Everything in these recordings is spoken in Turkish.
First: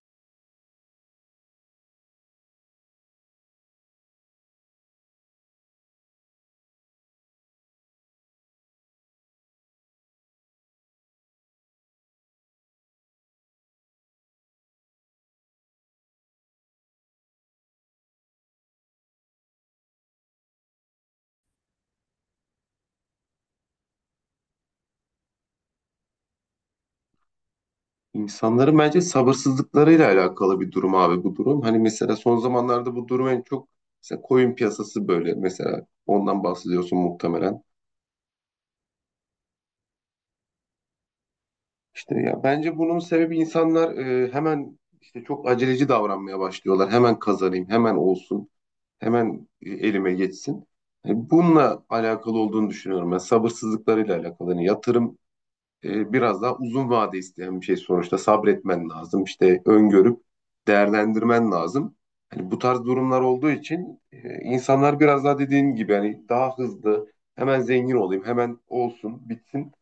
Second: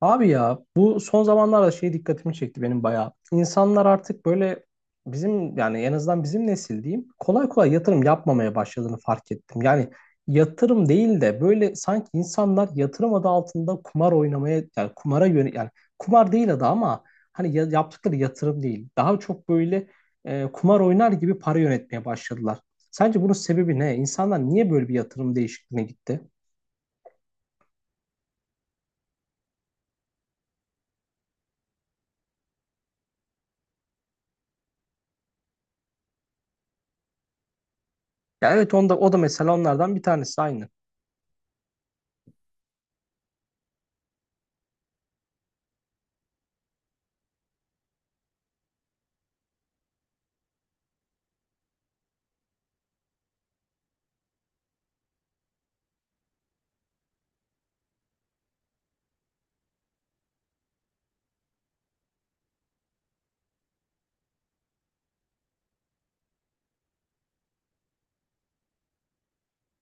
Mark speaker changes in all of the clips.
Speaker 1: Abi ya bu son zamanlarda şey dikkatimi çekti benim bayağı. İnsanlar artık böyle bizim yani en azından bizim nesil diyeyim kolay kolay yatırım yapmamaya başladığını fark ettim. Yani yatırım değil de böyle sanki insanlar yatırım adı altında kumar oynamaya yani kumara yön yani kumar değil adı ama hani yaptıkları yatırım değil. Daha çok böyle kumar oynar gibi para yönetmeye başladılar. Sence bunun sebebi ne? İnsanlar niye böyle bir yatırım değişikliğine gitti?
Speaker 2: İnsanların bence sabırsızlıklarıyla alakalı bir durum abi bu durum. Hani mesela son zamanlarda bu durum en çok mesela koyun piyasası böyle mesela ondan bahsediyorsun muhtemelen.
Speaker 1: Ya evet, onda, o da mesela onlardan bir tanesi aynı.
Speaker 2: İşte ya bence bunun sebebi insanlar hemen işte çok aceleci davranmaya başlıyorlar. Hemen kazanayım, hemen olsun, hemen elime geçsin. Bununla alakalı olduğunu düşünüyorum ben. Sabırsızlıklarıyla alakalı. Hani yatırım biraz daha uzun vade isteyen bir şey sonuçta. Sabretmen lazım. İşte öngörüp değerlendirmen lazım. Hani bu tarz durumlar olduğu için insanlar biraz daha dediğin gibi hani daha hızlı hemen zengin olayım, hemen olsun, bitsin.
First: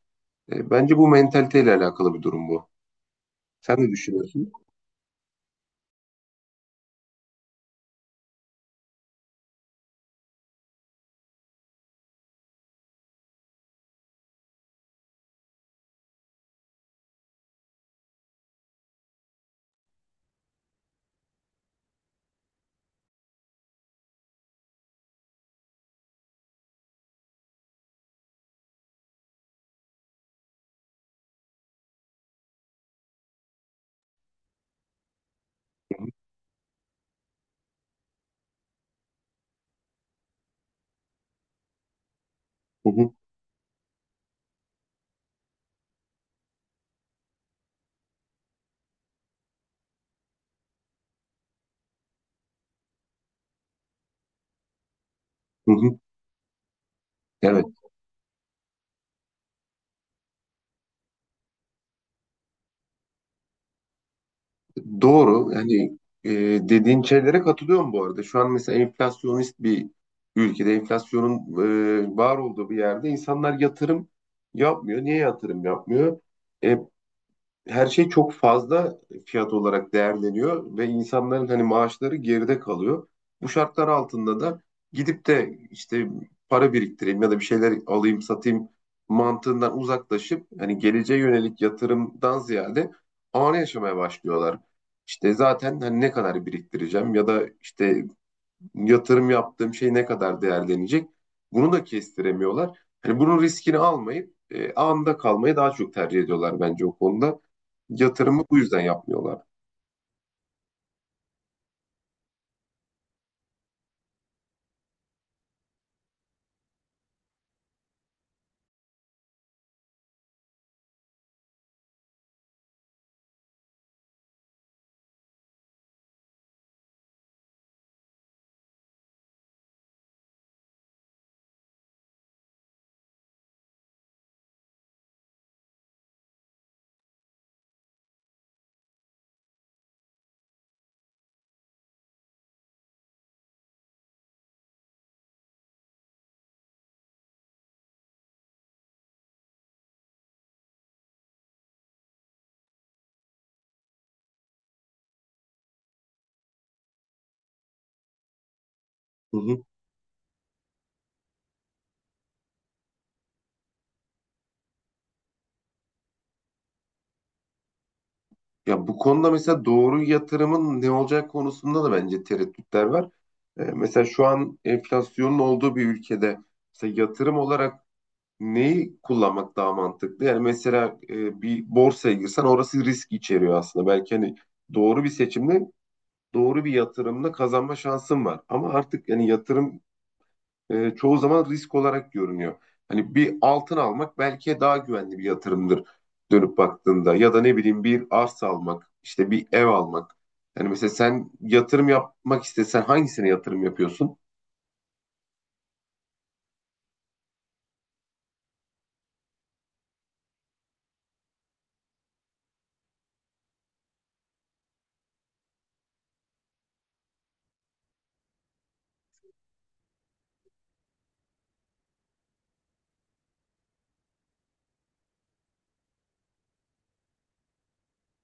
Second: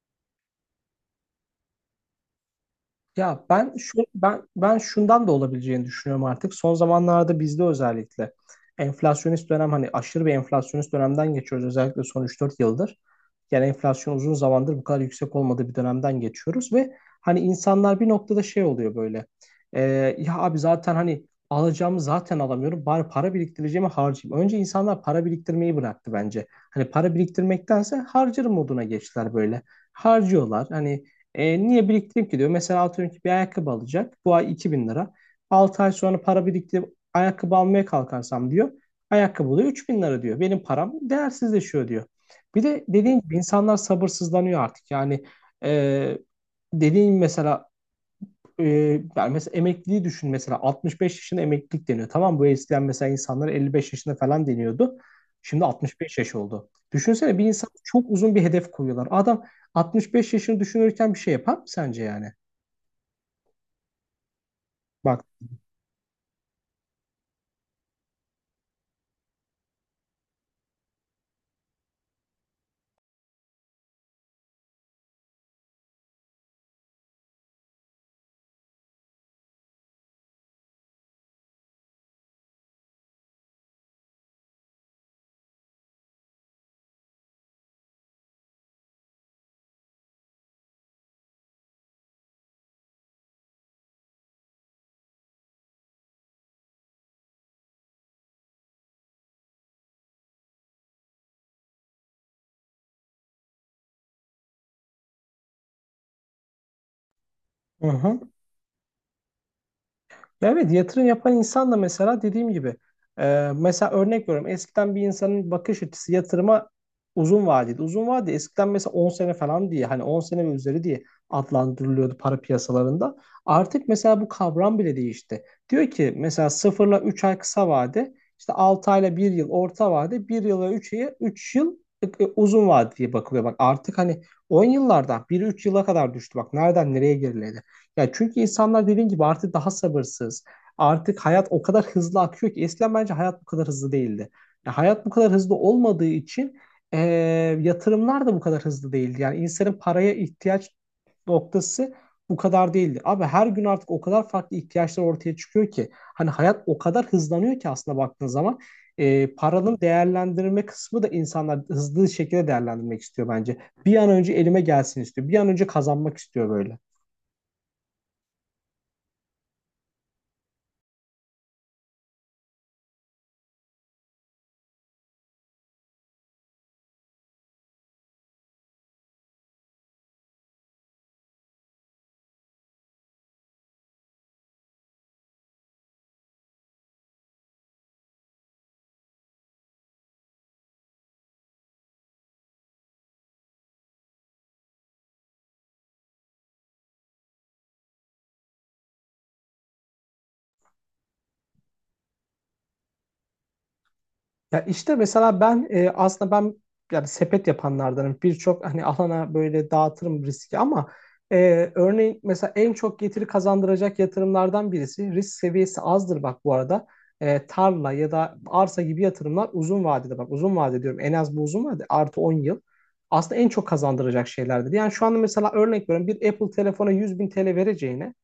Speaker 2: Bence bu mentaliteyle alakalı bir durum bu.
Speaker 1: Ya ben
Speaker 2: Sen ne
Speaker 1: şu ben
Speaker 2: düşünüyorsun?
Speaker 1: ben şundan da olabileceğini düşünüyorum artık. Son zamanlarda bizde özellikle enflasyonist dönem hani aşırı bir enflasyonist dönemden geçiyoruz özellikle son üç dört yıldır. Yani enflasyon uzun zamandır bu kadar yüksek olmadığı bir dönemden geçiyoruz ve hani insanlar bir noktada şey oluyor böyle. Ee, ya abi zaten hani alacağımı zaten alamıyorum. Bari para biriktireceğimi harcayayım. Önce insanlar para biriktirmeyi bıraktı bence. Hani para biriktirmektense harcarım moduna geçtiler böyle. Harcıyorlar. Hani niye biriktireyim ki diyor. Mesela atıyorum ki bir ayakkabı alacak. Bu ay 2.000 lira. 6 ay sonra para biriktirip ayakkabı almaya kalkarsam diyor. Ayakkabı da 3.000 lira diyor. Benim param değersizleşiyor diyor. Bir de
Speaker 2: Hı hı,
Speaker 1: dediğin gibi insanlar sabırsızlanıyor artık. Yani e, dediğin mesela e, yani mesela emekliliği düşün, mesela 65 yaşında emeklilik deniyor. Tamam mı? Bu eskiden mesela insanlar 55 yaşında falan deniyordu. Şimdi
Speaker 2: hı hı.
Speaker 1: 65 yaş oldu. Düşünsene, bir
Speaker 2: Evet.
Speaker 1: insan çok uzun bir hedef koyuyorlar. Adam 65 yaşını düşünürken bir şey yapar mı sence yani? Bak.
Speaker 2: Doğru. Yani e, dediğin şeylere katılıyorum bu arada. Şu an mesela enflasyonist bir ülkede, enflasyonun var olduğu bir yerde insanlar yatırım yapmıyor. Niye yatırım yapmıyor? E, her şey çok fazla fiyat olarak değerleniyor ve insanların hani maaşları geride kalıyor. Bu şartlar altında da gidip de işte para biriktireyim ya da bir şeyler alayım satayım mantığından uzaklaşıp hani geleceğe yönelik yatırımdan ziyade anı yaşamaya başlıyorlar. İşte zaten hani ne kadar biriktireceğim ya da işte yatırım yaptığım şey ne kadar değerlenecek? Bunu da kestiremiyorlar. Hani bunun riskini almayıp anda kalmayı daha çok tercih ediyorlar bence o konuda.
Speaker 1: Hı hı.
Speaker 2: Yatırımı bu yüzden yapmıyorlar.
Speaker 1: Evet, yatırım yapan insan da mesela dediğim gibi mesela örnek veriyorum, eskiden bir insanın bakış açısı yatırıma uzun vadeli. Uzun vade eskiden mesela 10 sene falan diye, hani 10 sene ve üzeri diye adlandırılıyordu para piyasalarında. Artık mesela bu kavram bile değişti. Diyor ki mesela sıfırla 3 ay kısa vade, işte 6 ayla bir yıl orta vade, bir yıla üç yıl uzun vade diye bakılıyor. Bak artık hani 10 yıllardan 1 üç yıla kadar düştü. Bak nereden nereye geriledi. Ya çünkü insanlar dediğin gibi artık daha sabırsız. Artık hayat o kadar hızlı akıyor ki eskiden bence hayat bu kadar hızlı değildi. Ya hayat bu kadar hızlı olmadığı için eee, yatırımlar da bu kadar hızlı değildi. Yani insanın paraya ihtiyaç noktası bu kadar değildi. Abi her gün artık o kadar farklı ihtiyaçlar ortaya çıkıyor ki hani hayat o kadar hızlanıyor ki aslında baktığın zaman
Speaker 2: Hı hı.
Speaker 1: paranın değerlendirme kısmı da insanlar hızlı şekilde değerlendirmek istiyor bence. Bir an önce elime gelsin istiyor. Bir an önce kazanmak istiyor böyle.
Speaker 2: Ya bu konuda mesela doğru yatırımın ne olacak konusunda da bence tereddütler var. Mesela şu an enflasyonun olduğu bir ülkede mesela yatırım olarak neyi kullanmak daha mantıklı? Yani mesela bir borsaya girsen orası risk içeriyor aslında. Belki hani doğru bir seçimle doğru bir yatırımla kazanma şansın var. Ama artık yani yatırım çoğu zaman risk olarak görünüyor. Hani bir altın almak belki daha güvenli bir yatırımdır dönüp baktığında ya da ne bileyim bir arsa almak, işte bir ev almak. Yani mesela sen yatırım yapmak istesen hangisine yatırım yapıyorsun?
Speaker 1: Ya işte mesela ben aslında ben yani sepet yapanlardanım. Birçok hani alana böyle dağıtırım riski ama örneğin mesela en çok getiri kazandıracak yatırımlardan birisi risk seviyesi azdır, bak bu arada. Tarla ya da arsa gibi yatırımlar uzun vadede, bak uzun vade diyorum, en az bu uzun vade artı 10 yıl aslında en çok kazandıracak şeylerdir. Yani şu anda mesela örnek veriyorum, bir Apple telefona 100 bin TL vereceğine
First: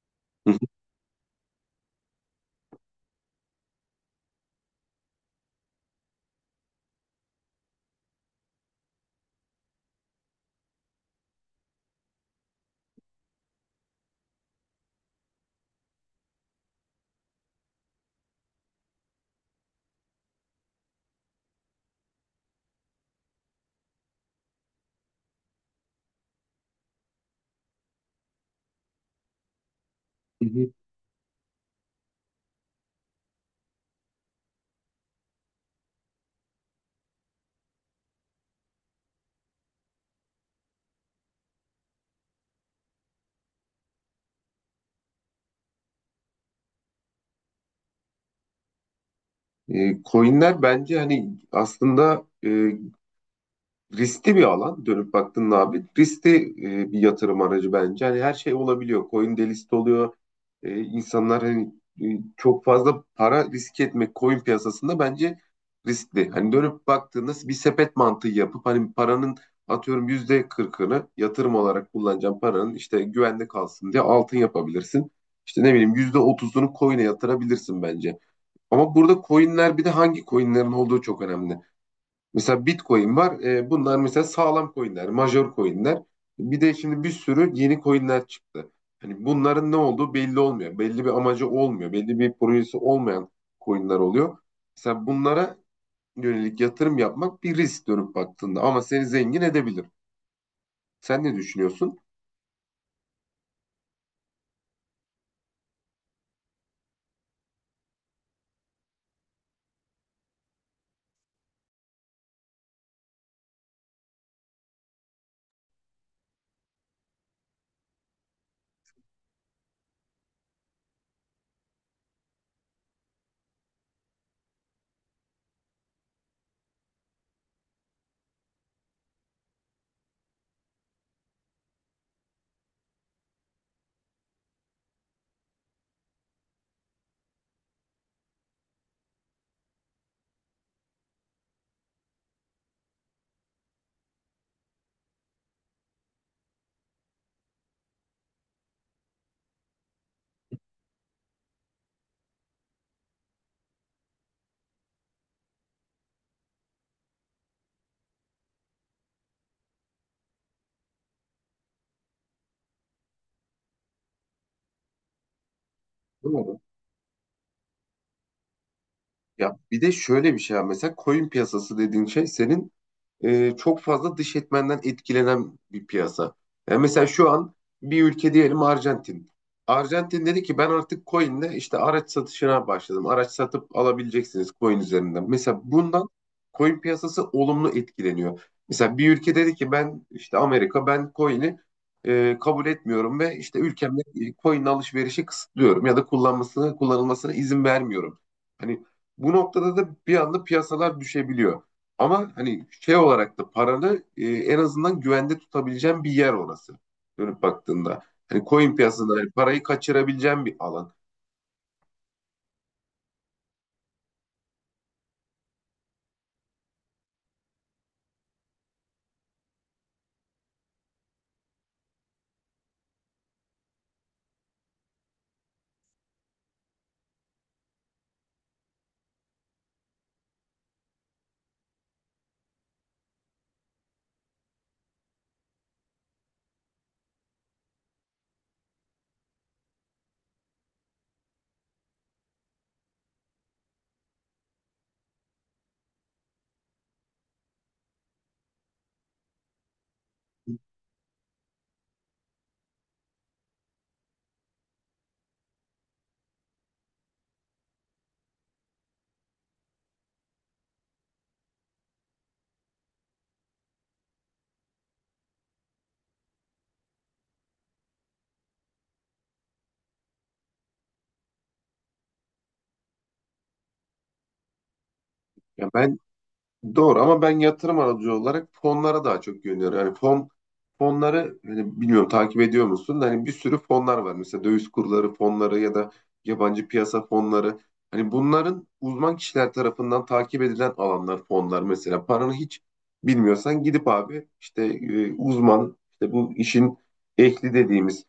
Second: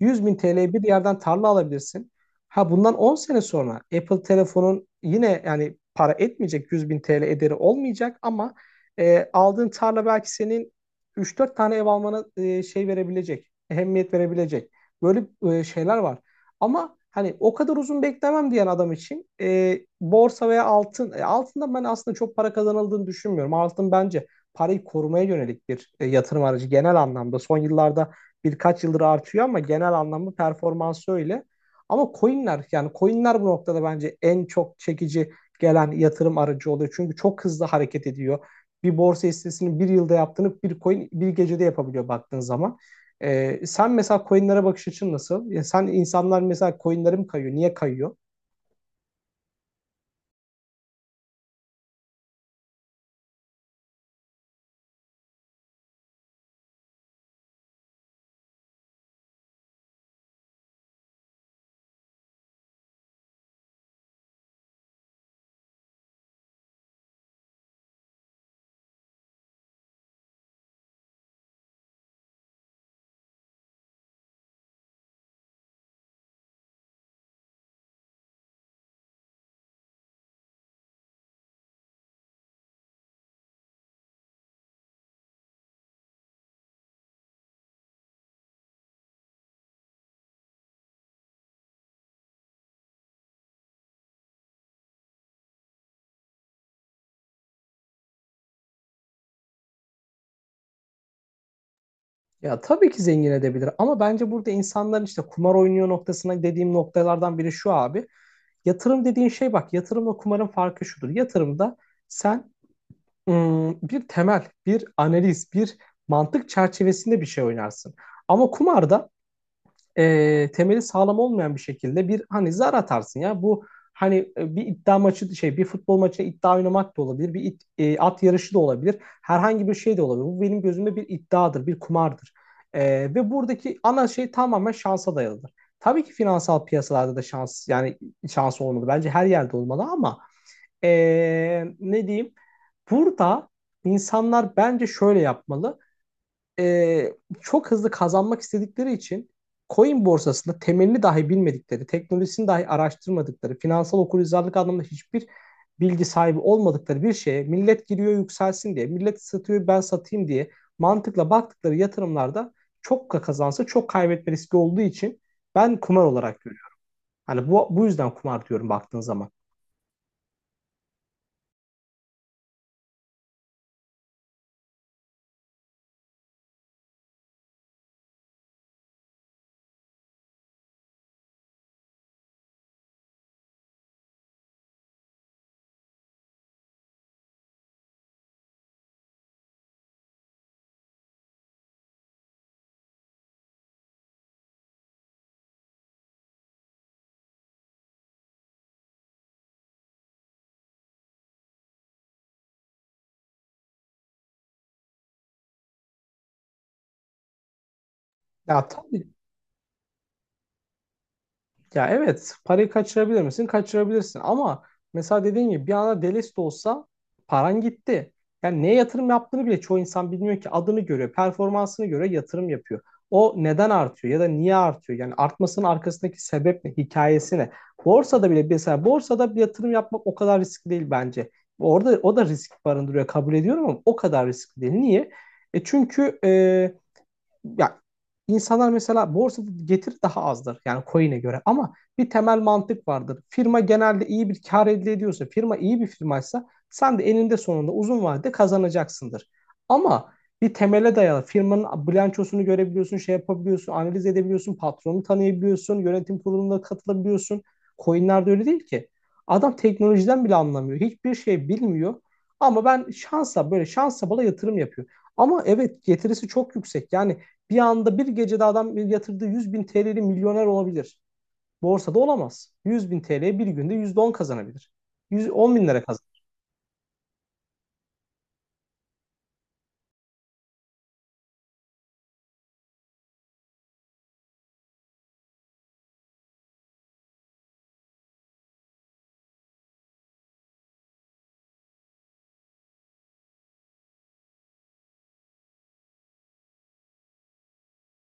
Speaker 1: 100 bin
Speaker 2: Hı hı.
Speaker 1: TL'ye bir yerden tarla alabilirsin. Ha bundan 10 sene sonra Apple telefonun yine yani para etmeyecek, 100 bin TL ederi olmayacak ama aldığın tarla belki senin üç dört tane ev almana şey verebilecek, ehemmiyet verebilecek. Böyle şeyler var. Ama hani o kadar uzun beklemem diyen adam için borsa veya altın, altından ben aslında çok para kazanıldığını düşünmüyorum. Altın bence parayı korumaya yönelik bir yatırım aracı genel anlamda. Son yıllarda birkaç yıldır artıyor ama genel anlamda
Speaker 2: Hı hı.
Speaker 1: performansı öyle. Ama coinler yani coinler bu noktada bence en çok çekici gelen yatırım aracı oluyor. Çünkü çok hızlı hareket ediyor. Bir borsa hissesinin bir yılda yaptığını bir coin bir gecede yapabiliyor baktığın zaman. Sen mesela coinlere bakış açın nasıl? Ya sen, insanlar mesela coinlere mi kayıyor? Niye kayıyor?
Speaker 2: Coinler bence hani aslında riskli bir alan dönüp baktın abi. Riskli bir yatırım aracı bence. Hani her şey olabiliyor. Coin de list oluyor. E, insanlar hani e, çok fazla para riske etmek coin piyasasında bence riskli. Hani dönüp baktığında bir sepet mantığı yapıp hani paranın atıyorum %40'ını yatırım olarak kullanacağım paranın işte güvende kalsın diye altın yapabilirsin. İşte ne bileyim %30'unu coin'e yatırabilirsin bence. Ama burada coin'ler bir de hangi coin'lerin olduğu çok önemli. Mesela Bitcoin var. Bunlar mesela sağlam coinler, major coinler. Bir de şimdi bir sürü yeni coinler çıktı. Hani bunların ne olduğu belli olmuyor. Belli bir amacı olmuyor. Belli bir projesi olmayan coinler oluyor. Mesela bunlara yönelik yatırım yapmak bir risk dönüp baktığında ama seni zengin edebilir. Sen ne düşünüyorsun?
Speaker 1: Ya tabii ki zengin edebilir ama bence burada insanların işte kumar oynuyor noktasına dediğim noktalardan biri şu abi. Yatırım dediğin şey bak, yatırımla kumarın farkı şudur. Yatırımda sen bir temel, bir analiz, bir mantık çerçevesinde bir şey oynarsın. Ama kumarda temeli sağlam olmayan bir şekilde bir hani zar atarsın ya. Bu hani bir iddia maçı şey bir futbol maçı iddia oynamak da olabilir. Bir at yarışı da olabilir. Herhangi bir şey de olabilir. Bu benim gözümde bir iddiadır, bir kumardır. E, ve buradaki ana şey tamamen şansa dayalıdır. Tabii ki finansal piyasalarda da şans yani şans olmalı. Bence her yerde olmalı ama e, ne diyeyim? Burada insanlar bence şöyle yapmalı, e, çok hızlı kazanmak istedikleri için coin borsasında temelini dahi bilmedikleri, teknolojisini dahi araştırmadıkları, finansal okuryazarlık anlamında hiçbir bilgi sahibi olmadıkları bir şeye millet giriyor yükselsin diye, millet satıyor ben satayım diye mantıkla baktıkları yatırımlarda çok kazansa çok kaybetme riski olduğu için ben kumar olarak
Speaker 2: Doğru.
Speaker 1: görüyorum. Hani bu yüzden kumar diyorum baktığın zaman.
Speaker 2: Ya bir de şöyle bir şey var. Mesela coin piyasası dediğin şey senin çok fazla dış etmenden etkilenen bir piyasa. Yani mesela şu an bir ülke diyelim Arjantin. Arjantin dedi ki ben artık coin'le işte araç satışına başladım. Araç satıp alabileceksiniz coin üzerinden. Mesela bundan coin piyasası olumlu etkileniyor. Mesela bir ülke dedi ki ben işte Amerika ben coin'i kabul etmiyorum ve işte ülkemde coin alışverişi kısıtlıyorum ya da kullanılmasına izin vermiyorum. Hani bu noktada da bir anda piyasalar düşebiliyor. Ama hani şey olarak da paranı en azından güvende tutabileceğin bir yer orası. Dönüp baktığında. Hani
Speaker 1: Ya
Speaker 2: coin
Speaker 1: tabii.
Speaker 2: piyasasında hani parayı kaçırabileceğin bir alan.
Speaker 1: Ya evet, parayı kaçırabilir misin? Kaçırabilirsin ama mesela dediğin gibi bir anda delist olsa paran gitti. Yani neye yatırım yaptığını bile çoğu insan bilmiyor ki, adını görüyor, performansını göre yatırım yapıyor. O neden artıyor ya da niye artıyor? Yani artmasının arkasındaki sebep ne, hikayesi ne? Borsada bile mesela borsada bir yatırım yapmak o kadar riskli değil bence. Orada o da risk barındırıyor, kabul ediyorum, ama o kadar riskli değil. Niye? Çünkü ya, insanlar mesela borsada getiri daha azdır yani coin'e göre ama bir temel mantık vardır. Firma genelde iyi bir kar elde ediyorsa, firma iyi bir firmaysa sen de eninde sonunda uzun vadede kazanacaksındır. Ama bir temele dayalı firmanın bilançosunu görebiliyorsun, şey yapabiliyorsun, analiz edebiliyorsun, patronu tanıyabiliyorsun, yönetim kuruluna katılabiliyorsun. Coin'lerde öyle değil ki. Adam teknolojiden bile anlamıyor. Hiçbir şey bilmiyor. Ama ben şansa, böyle şansa bala yatırım yapıyor. Ama evet, getirisi çok yüksek. Yani bir anda bir gecede adam yatırdığı 100 bin TL'li milyoner olabilir. Borsada olamaz. 100 bin TL bir günde %10 kazanabilir. 100 10 bin
Speaker 2: Ya
Speaker 1: lira kazanabilir.
Speaker 2: doğru ama ben yatırım aracı olarak fonlara daha çok yöneliyorum. Yani fon fonları hani bilmiyorum takip ediyor musun? Da hani bir sürü fonlar var. Mesela döviz kurları fonları ya da yabancı piyasa fonları. Hani bunların uzman kişiler tarafından takip edilen alanlar fonlar. Mesela paranı hiç bilmiyorsan gidip abi işte uzman işte bu işin ehli dediğimiz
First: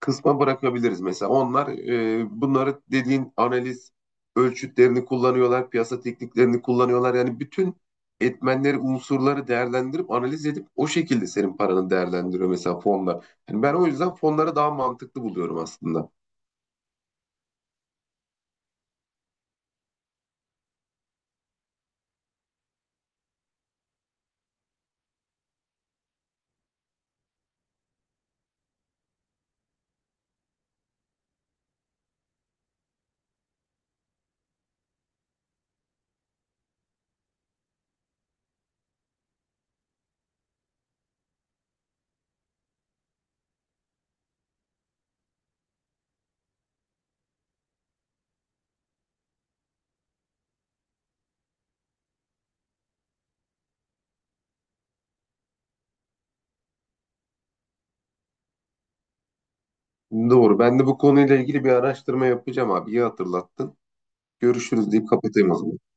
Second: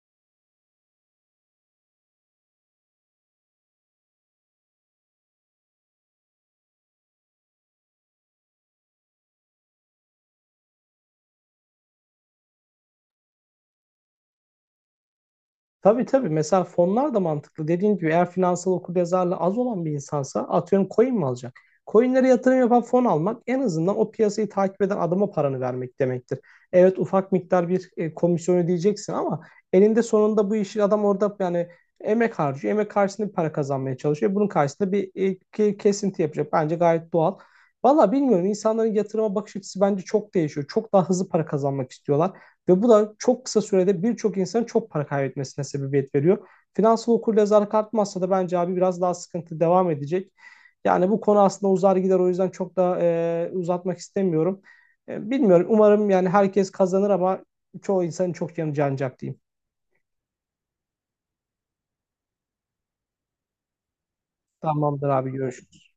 Speaker 2: kısma bırakabiliriz mesela. Onlar bunları dediğin analiz ölçütlerini kullanıyorlar, piyasa tekniklerini kullanıyorlar. Yani bütün etmenleri, unsurları değerlendirip analiz edip o şekilde senin paranı değerlendiriyor mesela fonlar. Yani ben o yüzden fonları daha mantıklı buluyorum
Speaker 1: Tabii,
Speaker 2: aslında.
Speaker 1: tabii. Mesela fonlar da mantıklı. Dediğim gibi eğer finansal okuryazarlığı az olan bir insansa, atıyorum, coin mi alacak? Coinlere yatırım yapan fon almak en azından o piyasayı takip eden adama paranı vermek demektir. Evet, ufak miktar bir komisyon ödeyeceksin ama elinde sonunda bu işi adam orada yani emek harcıyor. Emek karşısında bir para kazanmaya çalışıyor. Bunun karşısında bir kesinti yapacak. Bence gayet doğal. Valla bilmiyorum, insanların yatırıma bakış açısı bence çok değişiyor. Çok daha hızlı para kazanmak istiyorlar. Ve bu da çok kısa sürede birçok insanın çok para kaybetmesine sebebiyet veriyor. Finansal okuryazarlık artmazsa da bence abi biraz daha sıkıntı devam edecek. Yani bu konu aslında uzar gider, o yüzden çok da uzatmak istemiyorum. Bilmiyorum, umarım yani herkes kazanır ama çoğu insanın çok yanı canacak diyeyim.
Speaker 2: Doğru. Ben de bu konuyla ilgili bir araştırma yapacağım abi. İyi hatırlattın. Görüşürüz
Speaker 1: Tamamdır
Speaker 2: deyip
Speaker 1: abi,
Speaker 2: kapatayım o zaman.
Speaker 1: görüşürüz.